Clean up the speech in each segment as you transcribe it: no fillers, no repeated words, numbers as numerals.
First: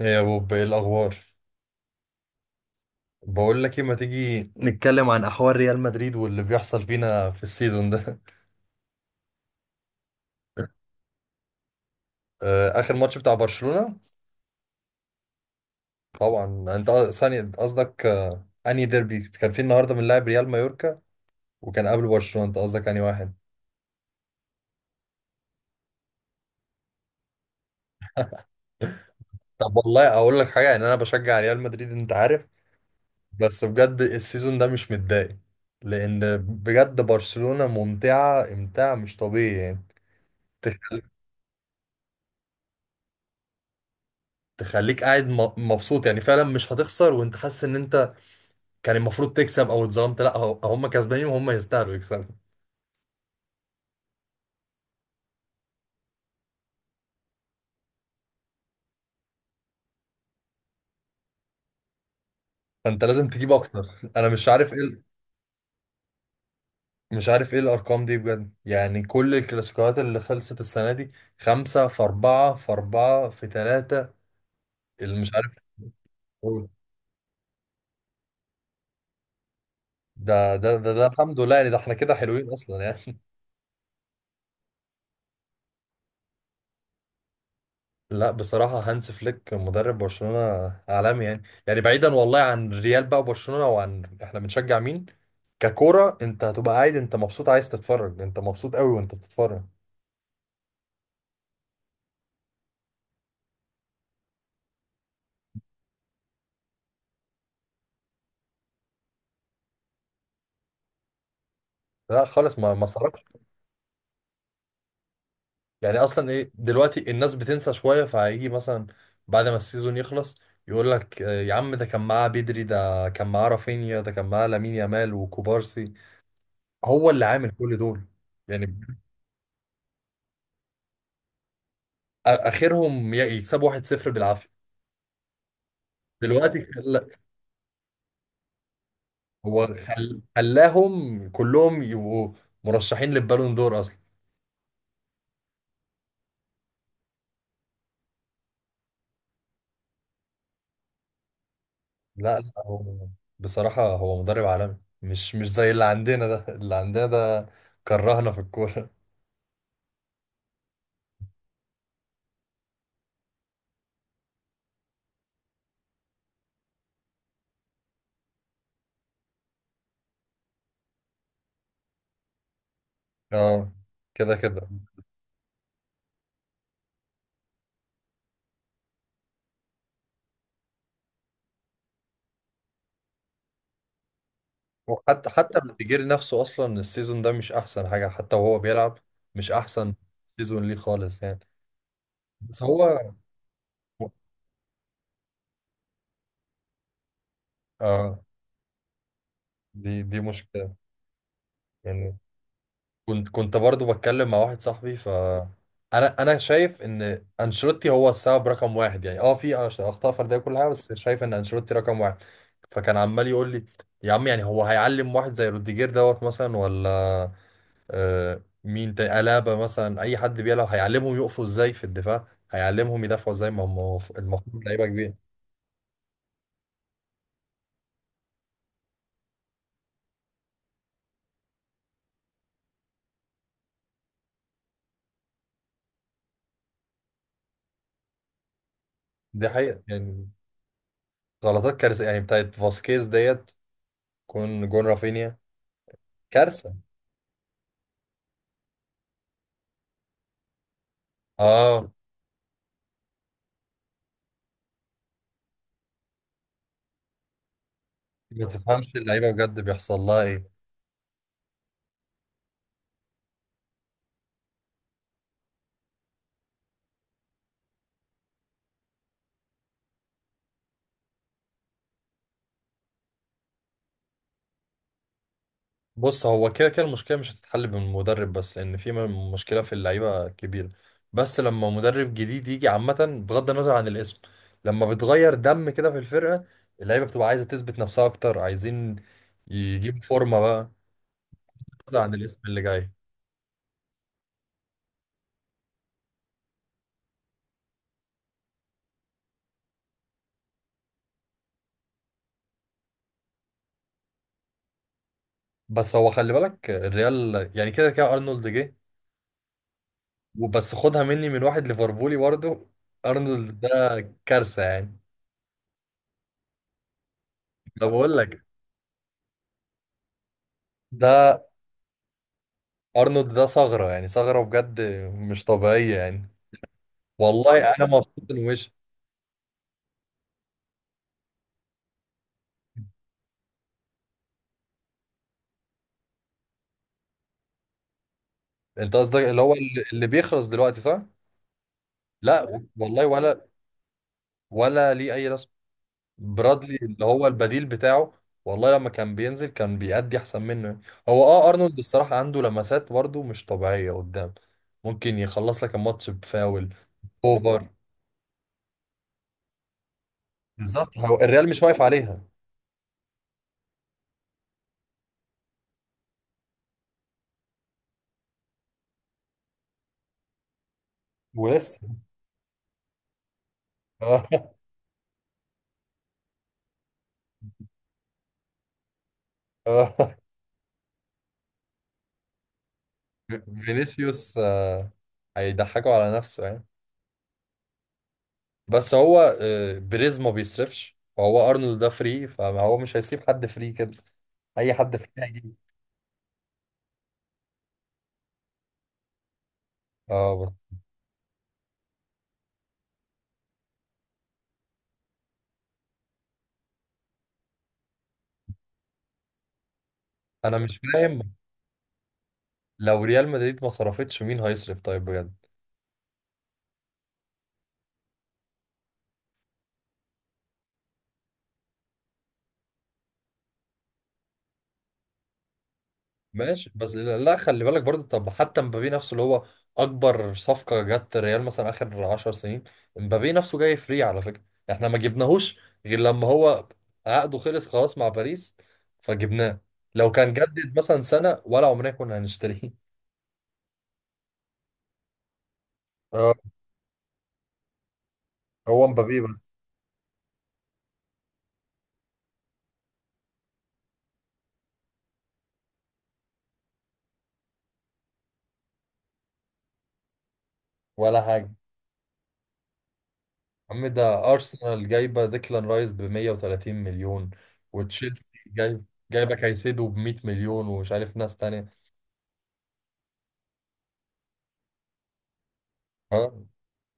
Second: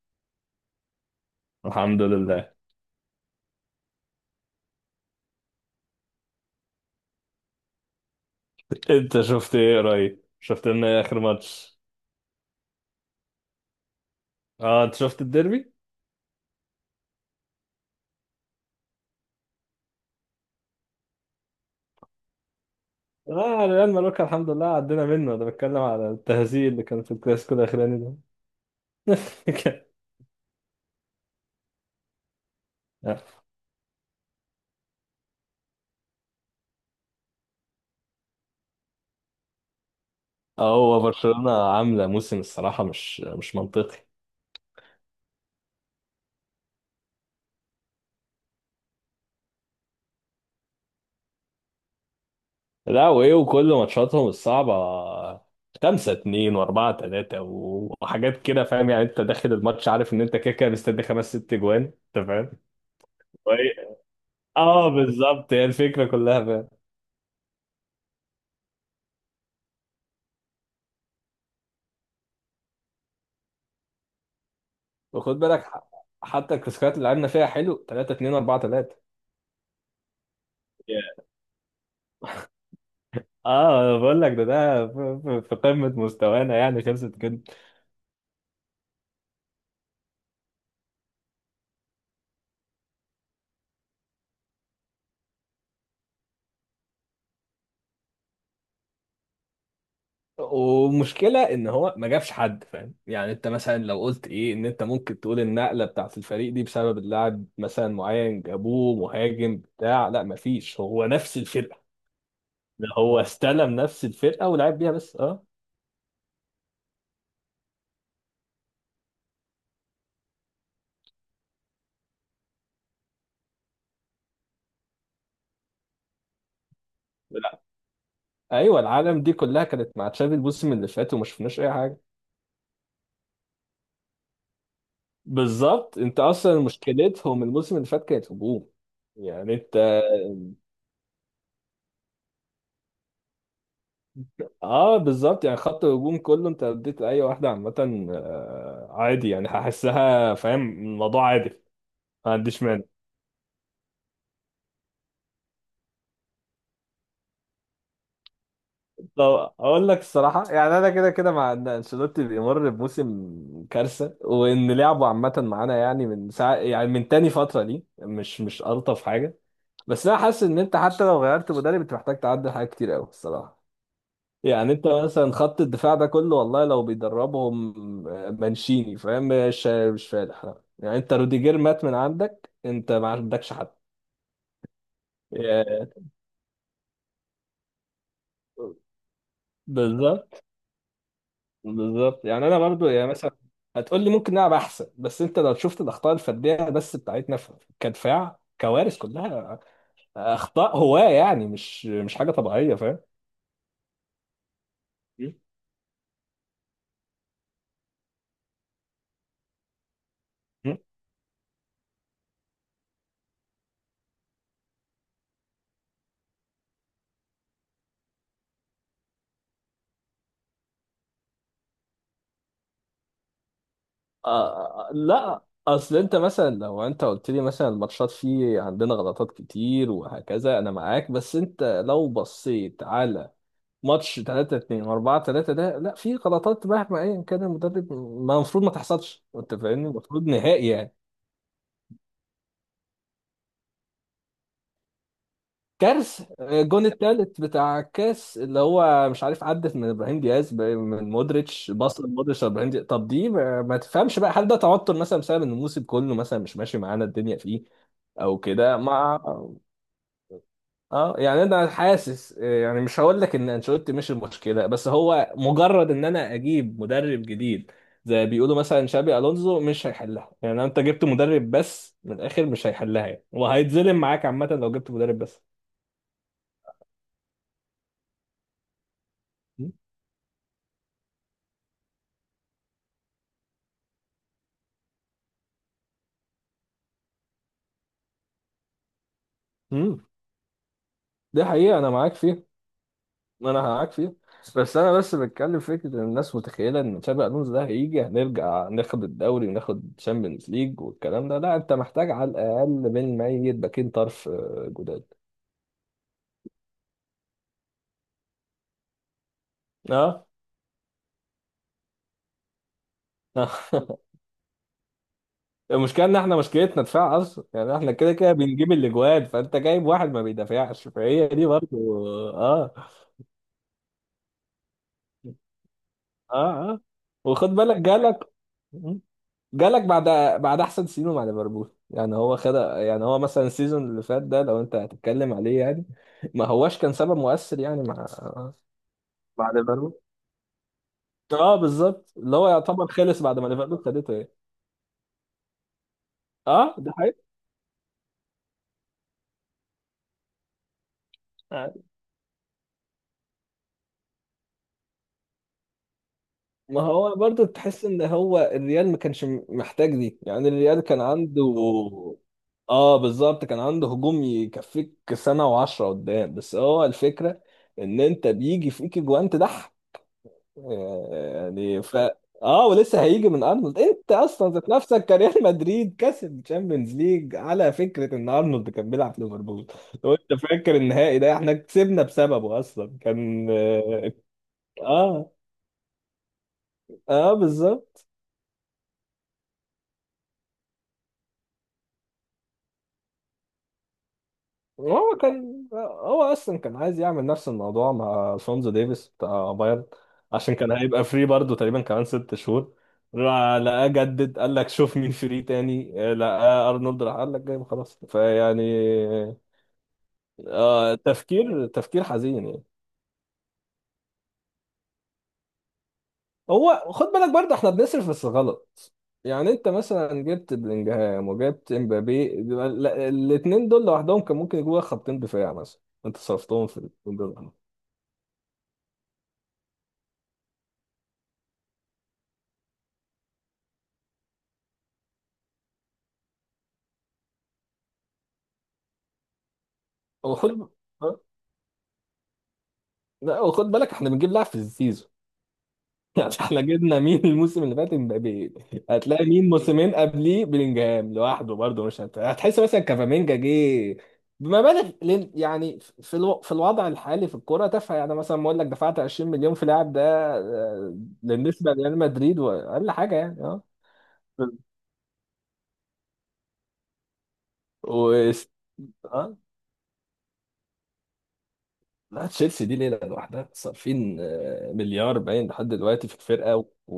ايه يا بوب؟ ايه الاخبار؟ الحمد لله. بقول لك ايه، ما تيجي نتكلم عن احوال ريال مدريد واللي بيحصل فينا في السيزون ده؟ انت شفت ايه قريب؟ شفت لنا ايه اخر ماتش؟ آه، اخر ماتش بتاع برشلونة. اه، انت شفت الديربي؟ طبعا، ثاني قصدك آه، انهي ديربي كان في النهارده؟ من لاعب ريال مايوركا، وكان قبل برشلونة. انت قصدك انهي واحد؟ اه، ريال ماروكا الحمد لله عدينا منه. انا بتكلم على التهزيء اللي كان في الكلاسيكو الاخراني ده. طب والله اقول لك حاجه، يعني انا بشجع ريال مدريد انت عارف، بس بجد السيزون ده مش متضايق، لان بجد برشلونة ممتعه امتاع مش طبيعي يعني. اه، هو تخ- برشلونة عاملة موسم الصراحة مش منطقي. تخليك قاعد مبسوط يعني. فعلا مش هتخسر وانت حاسس ان انت كان المفروض تكسب او اتظلمت. لا، هم كسبانين وهم يستاهلوا يكسبوا. لا وايه، وكل ماتشاتهم الصعبة خمسة اتنين واربعة تلاتة وحاجات كده، فاهم يعني؟ انت داخل الماتش عارف ان انت كده كده مستني خمس ست جوان، انت فاهم؟ فانت لازم تجيب اكتر. وإيه- انا مش عارف ايه اه، بالظبط هي الفكرة كلها. مش عارف ايه الارقام دي بجد يعني. كل الكلاسيكوات اللي خلصت السنه دي، خمسة في أربعة في أربعة في ثلاثة، اللي مش وخد عارف بالك، حتى أقول. الكلاسيكيات اللي لعبنا فيها حلو 3-2 4-3. ده الحمد لله يعني. ده احنا كده حلوين اصلا يعني. اه، انا بقول لك ده في في قمة مستوانا يعني، خلصت كده. لا بصراحة هانس فليك مدرب برشلونة عالمي يعني. يعني بعيدا والله عن ريال بقى وبرشلونة، وعن احنا بنشجع مين، ككورة انت هتبقى قاعد انت مبسوط، عايز تتفرج، انت مبسوط قوي وانت بتتفرج. ومشكلة ان هو ما جابش حد، فاهم يعني؟ انت مثلا لو قلت ايه ان انت ممكن تقول النقلة بتاعت الفريق دي بسبب اللاعب مثلا معين جابوه مهاجم بتاع، لا، مفيش، هو نفس الفرقة. لا خالص، ما ده هو صرفش استلم نفس الفرقة ولعب بيها بس. اه، يعني. اصلا ايه دلوقتي؟ الناس بتنسى شويه، فهيجي مثلا بعد ما السيزون يخلص يقول لك آه، يا عم ده كان معاه بدري، ده كان معاه رافينيا، ده كان معاه لامين يامال وكوبارسي. هو اللي عامل لا، كل دول يعني. ايوه، العالم دي كلها كانت مع تشافي الموسم اللي فات وما شفناش اي حاجة. اخرهم يكسبوا 1-0 بالعافيه. بالظبط، انت دلوقتي اصلا خل... مشكلتهم الموسم اللي فات كانت هجوم، يعني هو انت. خل... خلاهم كلهم يبقوا مرشحين للبالون دور اصلا. اه بالظبط، يعني خط الهجوم كله، انت لو اديت اي واحده عامه عادي يعني، هحسها، فاهم الموضوع عادي، ما لا، عنديش مانع. هو بصراحه هو مدرب عالمي. مش زي اللي عندنا ده. اللي عندنا ده كرهنا في الكوره. طب اقول لك الصراحه، يعني انا كده كده مع ان انشيلوتي بيمر بموسم كارثه وان لعبه عامه معانا يعني من ساعه، يعني من تاني فتره دي مش الطف حاجه. بس انا حاسس ان انت حتى لو غيرت مدرب، انت محتاج تعدل حاجات كتير قوي الصراحه. اه، كده كده. يعني انت مثلا خط الدفاع ده كله، والله لو بيدربهم مانشيني، فاهم، مش فالح، لا. يعني انت روديجير مات من عندك، انت ما عندكش حد. وحتى حتى يا- بتجيري نفسه اصلا السيزون ده مش احسن حاجه، حتى وهو بيلعب مش احسن بالظبط. سيزون ليه خالص يعني. بالظبط، يعني انا بس برضو هو يعني مثلا هتقول لي ممكن نلعب احسن، بس انت لو شفت الاخطاء الفرديه بس بتاعتنا اه، كدفاع كوارث كلها. دي مشكله اخطاء هواه يعني، مش يعني. حاجه طبيعيه، كنت برضو بتكلم مع واحد صاحبي، ف فاهم. انا شايف ان انشيلوتي هو السبب رقم واحد يعني. اه، في اخطاء فرديه كل حاجه، بس شايف ان انشيلوتي رقم واحد. فكان عمال يقول لي يا عم، يعني هو هيعلم واحد زي روديجير دوت مثلا، ولا آه، مين تاني، ألابا مثلا، أي حد بيلعب هيعلمهم يقفوا إزاي في الدفاع، هيعلمهم يدافعوا إزاي؟ ما هم المفروض لعيبة كبيرة. لا، اصل انت مثلا لو انت قلت لي مثلا الماتشات فيه عندنا غلطات كتير وهكذا انا معاك، بس انت لو بصيت على ماتش 3-2 4-3 ده، لا، في غلطات مهما ايا كان المدرب ما المفروض ما تحصلش، دي انت حقيقة فاهمني؟ المفروض يعني. نهائي يعني. غلطات كارثة يعني بتاعت فاسكيز ديت كون جون رافينيا كارثه. كارثة. الجون التالت بتاع الكاس اللي هو مش عارف عدت من ابراهيم دياز من مودريتش، اه، بص مودريتش ابراهيم دياز، طب دي ما تفهمش بقى، هل ده توتر مثلا بسبب ان الموسم كله مثلا مش ماشي معانا الدنيا فيه او ما كده تفهمش مع. اللعيبة بجد بيحصل لها إيه. اه، يعني انا حاسس يعني مش هقول لك ان انشيلوتي مش المشكله، بس هو مجرد ان انا اجيب مدرب جديد زي ما بيقولوا مثلا شابي الونزو مش هيحلها، يعني انت جبت مدرب بس، من الاخر مش هيحلها يعني، وهيتظلم معاك عامه لو جبت مدرب بس. بص، هو كده كده المشكلة مش هتتحل بالمدرب بس، لأن في مشكلة في اللعيبة كبيرة. بس لما مدرب جديد يجي عامة، بغض النظر عن الاسم، لما بتغير دم كده في الفرقة، اللعيبة بتبقى عايزة تثبت نفسها أكتر، عايزين يجيبوا امم فورمة بقى، دي حقيقه انا بغض عن معاك الاسم فيها. اللي جاي. ما انا معاك فيه. بس انا بس بتكلم فكره ان الناس متخيله ان تشابي الونسو ده هيجي، هنرجع ناخد الدوري وناخد تشامبيونز ليج والكلام ده، لا، انت محتاج على الاقل من ميت باكين طرف جداد. بس هو خلي بالك الريال يعني كده كده أرنولد جه، اه. وبس خدها مني من واحد ليفربولي برضه، آه. أرنولد ده كارثة يعني. المشكله ان احنا مشكلتنا دفاع اصلا، يعني أنا احنا بقول كده كده لك بنجيب الاجوان، فانت جايب واحد ما بيدافعش، فهي ده، دي برضه. اه، أرنولد ده ثغرة يعني، ثغرة بجد، مش طبيعية يعني. اه، اه، وخد والله بالك انا جالك. مبسوط ان وش مم. جالك بعد، بعد احسن سيزون مع ليفربول، يعني هو خد، يعني هو مثلا السيزون اللي فات ده لو انت هتتكلم عليه يعني، ما هواش كان سبب مؤثر يعني مع، انت قصدك اللي مع هو اللي ليفربول. اللي بيخلص دلوقتي، صح؟ اه بالظبط، اللي هو لا يعتبر والله، خلص بعد ولا ما ليفربول خدته ايه. ولا ليه اي رسم. اه، برادلي ده اللي حقيقي. هو البديل بتاعه، والله لما كان بينزل كان بيأدي احسن منه. هو اه، ارنولد الصراحه عنده لمسات برضه مش طبيعيه قدام، ممكن يخلص لك الماتش بفاول. ما هو برضو اوفر، تحس ان هو الريال ما كانش محتاج دي، يعني الريال بالظبط كان هو عنده. الريال مش واقف عليها. اه بالظبط، كان عنده هجوم يكفيك سنة وعشرة قدام، بس هو الفكرة ان انت بيجي فيك جوان تضحك يعني، ولسه. ف اه، ولسه هيجي من ارنولد، انت آه، اصلا ذات نفسك كريال مدريد كسب تشامبيونز ليج على فكرة ان ارنولد كان بيلعب في ليفربول، لو آه. انت فاكر النهائي ده احنا كسبنا بسببه اصلا، كان اه، فينيسيوس آه، اه، هيضحكوا على نفسه يعني. آه، بالظبط. بس هو آه، بريز ما بيصرفش، وهو ارنولد ده فري، فهو مش هيسيب حد فري كده. اي حد فري وهو هيجيبه. كان، هو اصلا كان عايز يعمل نفس الموضوع مع شونزو ديفيس بتاع بايرن، اه عشان بس كان هيبقى فري برضه تقريبا كمان ست شهور، راح لقاه جدد، قال لك شوف مين فري تاني، لقاه ارنولد، راح قال لك جايبه خلاص، فيعني انا مش آه، فاهم، تفكير تفكير حزين يعني. لو ريال مدريد ما صرفتش مين هيصرف طيب بجد؟ هو خد بالك، برضه احنا بنصرف بس غلط، يعني انت مثلا جبت بلينجهام وجبت امبابي، الاثنين دول لوحدهم كان ممكن يجوا خطين دفاع مثلا، انت صرفتهم ماشي في بس الاتنين لا، دول. خلي بالك برضو، طب حتى مبابي نفسه اللي هو اكبر صفقة جت ريال مثلا اخر 10 سنين، مبابي نفسه جاي فري على فكرة. احنا ما جبناهوش غير لما هو عقده خلص خلاص مع باريس، فجبناه. لو كان وخد جدد مثلا سنة ولا، عمرنا كنا هنشتريه. لا، وخد بالك احنا بنجيب لاعب في السيزون. يعني اه، احنا جبنا مين الموسم اللي فات؟ امبابي. هو مبابي هتلاقي بس، مين موسمين قبليه؟ بلينجهام لوحده برضه، مش هتحس، مثلا كافامينجا جه بمبالغ يعني في في الوضع الحالي في الكوره تافهه يعني، مثلا بقول لك دفعت 20 مليون في لاعب ده آه، ولا حاجة. بالنسبه لريال مدريد واقل حاجه يعني. اه، يا عم ده أرسنال جايبة ديكلان رايس ب 130 مليون، وتشيلسي و... جايبة اه، كايسيدو ب 100 مليون، ومش عارف ناس تانية. لا، تشيلسي دي ليله لوحدها صارفين مليار باين لحد دلوقتي في ها، الفرقه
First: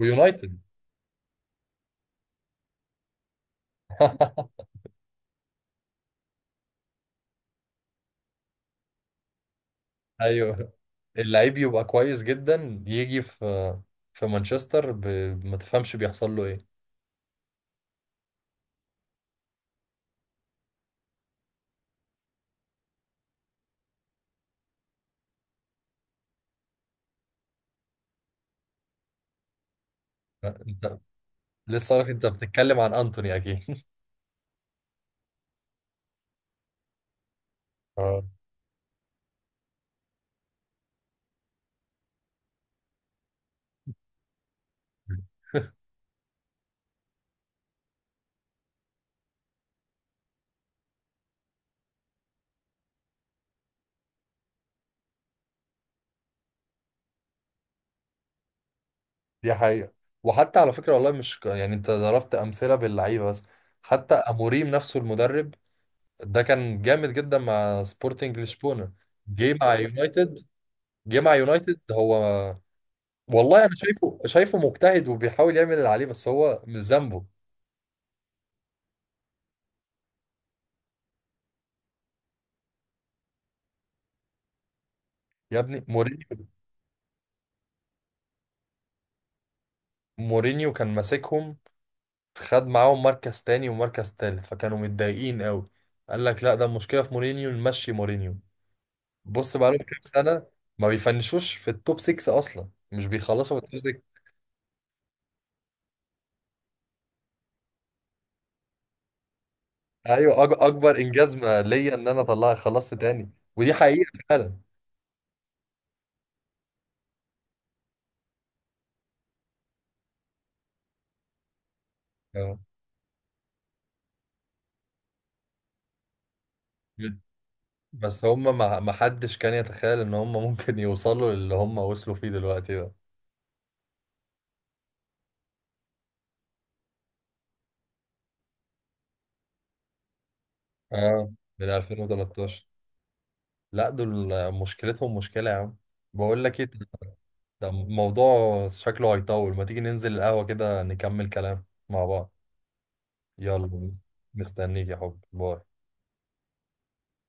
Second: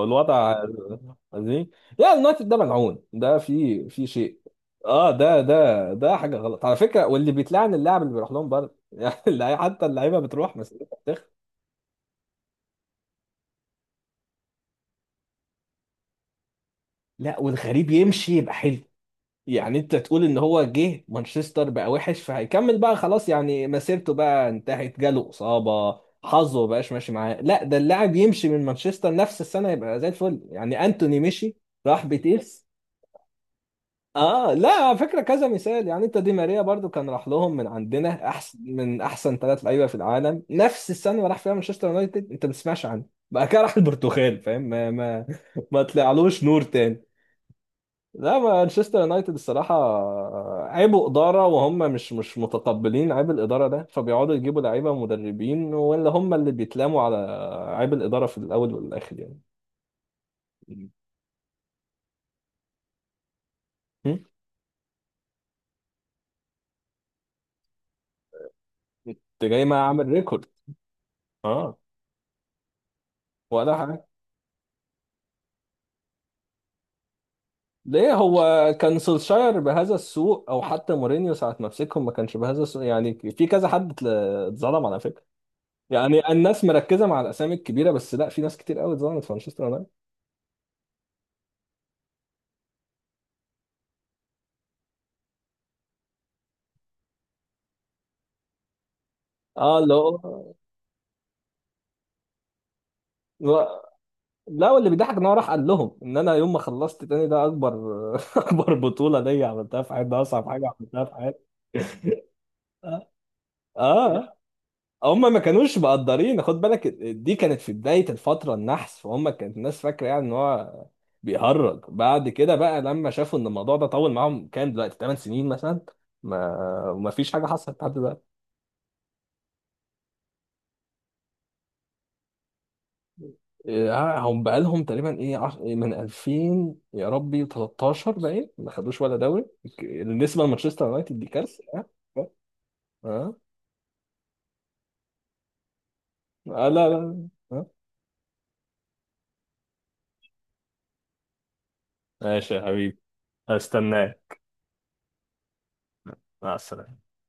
ويونايتد. والوضع دي. لا، اليونايتد ده ملعون، ده في في شيء. اه، ده حاجه غلط على فكره، واللي بيتلعن اللاعب اللي بيروح لهم برضه. يعني حتى اللعيبه بتروح أيوه، مسيرتها بتخ. اللعيب يبقى كويس جدا يجي في في مانشستر ب... ما تفهمش بيحصل له إيه. لا، والغريب يمشي يبقى حلو، يعني انت تقول ان هو جه مانشستر بقى وحش فهيكمل بقى خلاص يعني مسيرته بقى انتهت، جاله اصابه، حظه ما بقاش ماشي معاه، لا، ده اللاعب يمشي من مانشستر نفس السنه يبقى زي الفل. يعني أنت انتوني مشي، لسه راح عارف أنت بيتيس. بتتكلم عن أنتوني أكيد. اه، لا، على فكره كذا مثال، يعني انت دي ماريا برضو كان راح لهم من اه، عندنا احسن من احسن ثلاث لعيبه في العالم، نفس السنه اللي راح فيها مانشستر يونايتد انت ما بتسمعش عنه، بقى كده راح البرتغال، فاهم، ما طلعلوش نور تاني. لا، مانشستر يونايتد الصراحة عيبوا إدارة، وهم مش متقبلين عيب الإدارة ده، فبيقعدوا يجيبوا لعيبة ومدربين، ولا هم اللي بيتلاموا على عيب الإدارة في الأول والآخر يعني. دي حقيقة. وحتى على م? فكرة، والله مش يعني انت ضربت أمثلة باللعيبة بس، حتى أموريم نفسه المدرب ده كان جامد جدا مع سبورتنج لشبونه. أنت جه جاي مع اه ما أعمل يونايتد ريكورد. جه مع أه، يونايتد هو. والله انا ولا حاجة. شايفه شايفه مجتهد وبيحاول يعمل اللي عليه، بس هو مش ذنبه. ليه هو كان سولشاير بهذا السوء؟ أو حتى مورينيو ساعة ما مسكهم ما كانش بهذا السوء. يعني في كذا حد اتظلم على فكرة، يا ابني يعني مورينيو، الناس مركزة مع الأسامي الكبيرة بس، لا، في ناس كتير قوي اتظلمت في مانشستر يونايتد. مورينيو كان ماسكهم، خد معاهم مركز تاني ومركز تالت، فكانوا متضايقين قوي. قال لك لا، ده المشكله في مورينيو، نمشي مورينيو. بص بقالهم اه، اللي كام هو، سنه ما بيفنشوش في التوب 6 اصلا، مش بيخلصوا في التوب 6. لا، واللي بيضحك ان هو راح قال لهم ان انا يوم ما خلصت تاني ده اكبر، اكبر بطوله ليا عملتها في حياتي، ده ايوه، اصعب حاجه اكبر عملتها في انجاز حياتي. ما ليا ان انا طلع خلصت اه، تاني، ودي حقيقه آه. فعلا. هم ما كانوش مقدرين، خد بالك دي كانت في بدايه الفتره النحس، فهم كانت الناس فاكره يعني ان هو بيهرج، بعد اه، كده بقى لما شافوا ان الموضوع ده طول معاهم، كام دلوقتي، 8 سنين مثلا، ما ما فيش حاجه حصلت لحد بس دلوقتي. هم ما حدش كان يتخيل ان هم ممكن يوصلوا للي هم وصلوا فيه دلوقتي ده. آه، هم بقالهم تقريبا ايه، إيه، من 2000 يا ربي 13، باين ما خدوش ولا دوري. النسبه لمانشستر يونايتد دي اه، كارثه. من اه، اه، 2013. لا دول مشكلتهم مشكلة يا عم. بقول لك آه، ايه، لا لا، آه. ده موضوع شكله هيطول. ما تيجي ننزل القهوة كده نكمل كلام مع بعض؟ ماشي يا حبيبي. يلا، هستناك. مستنيك يا حب، باي. مع السلامه.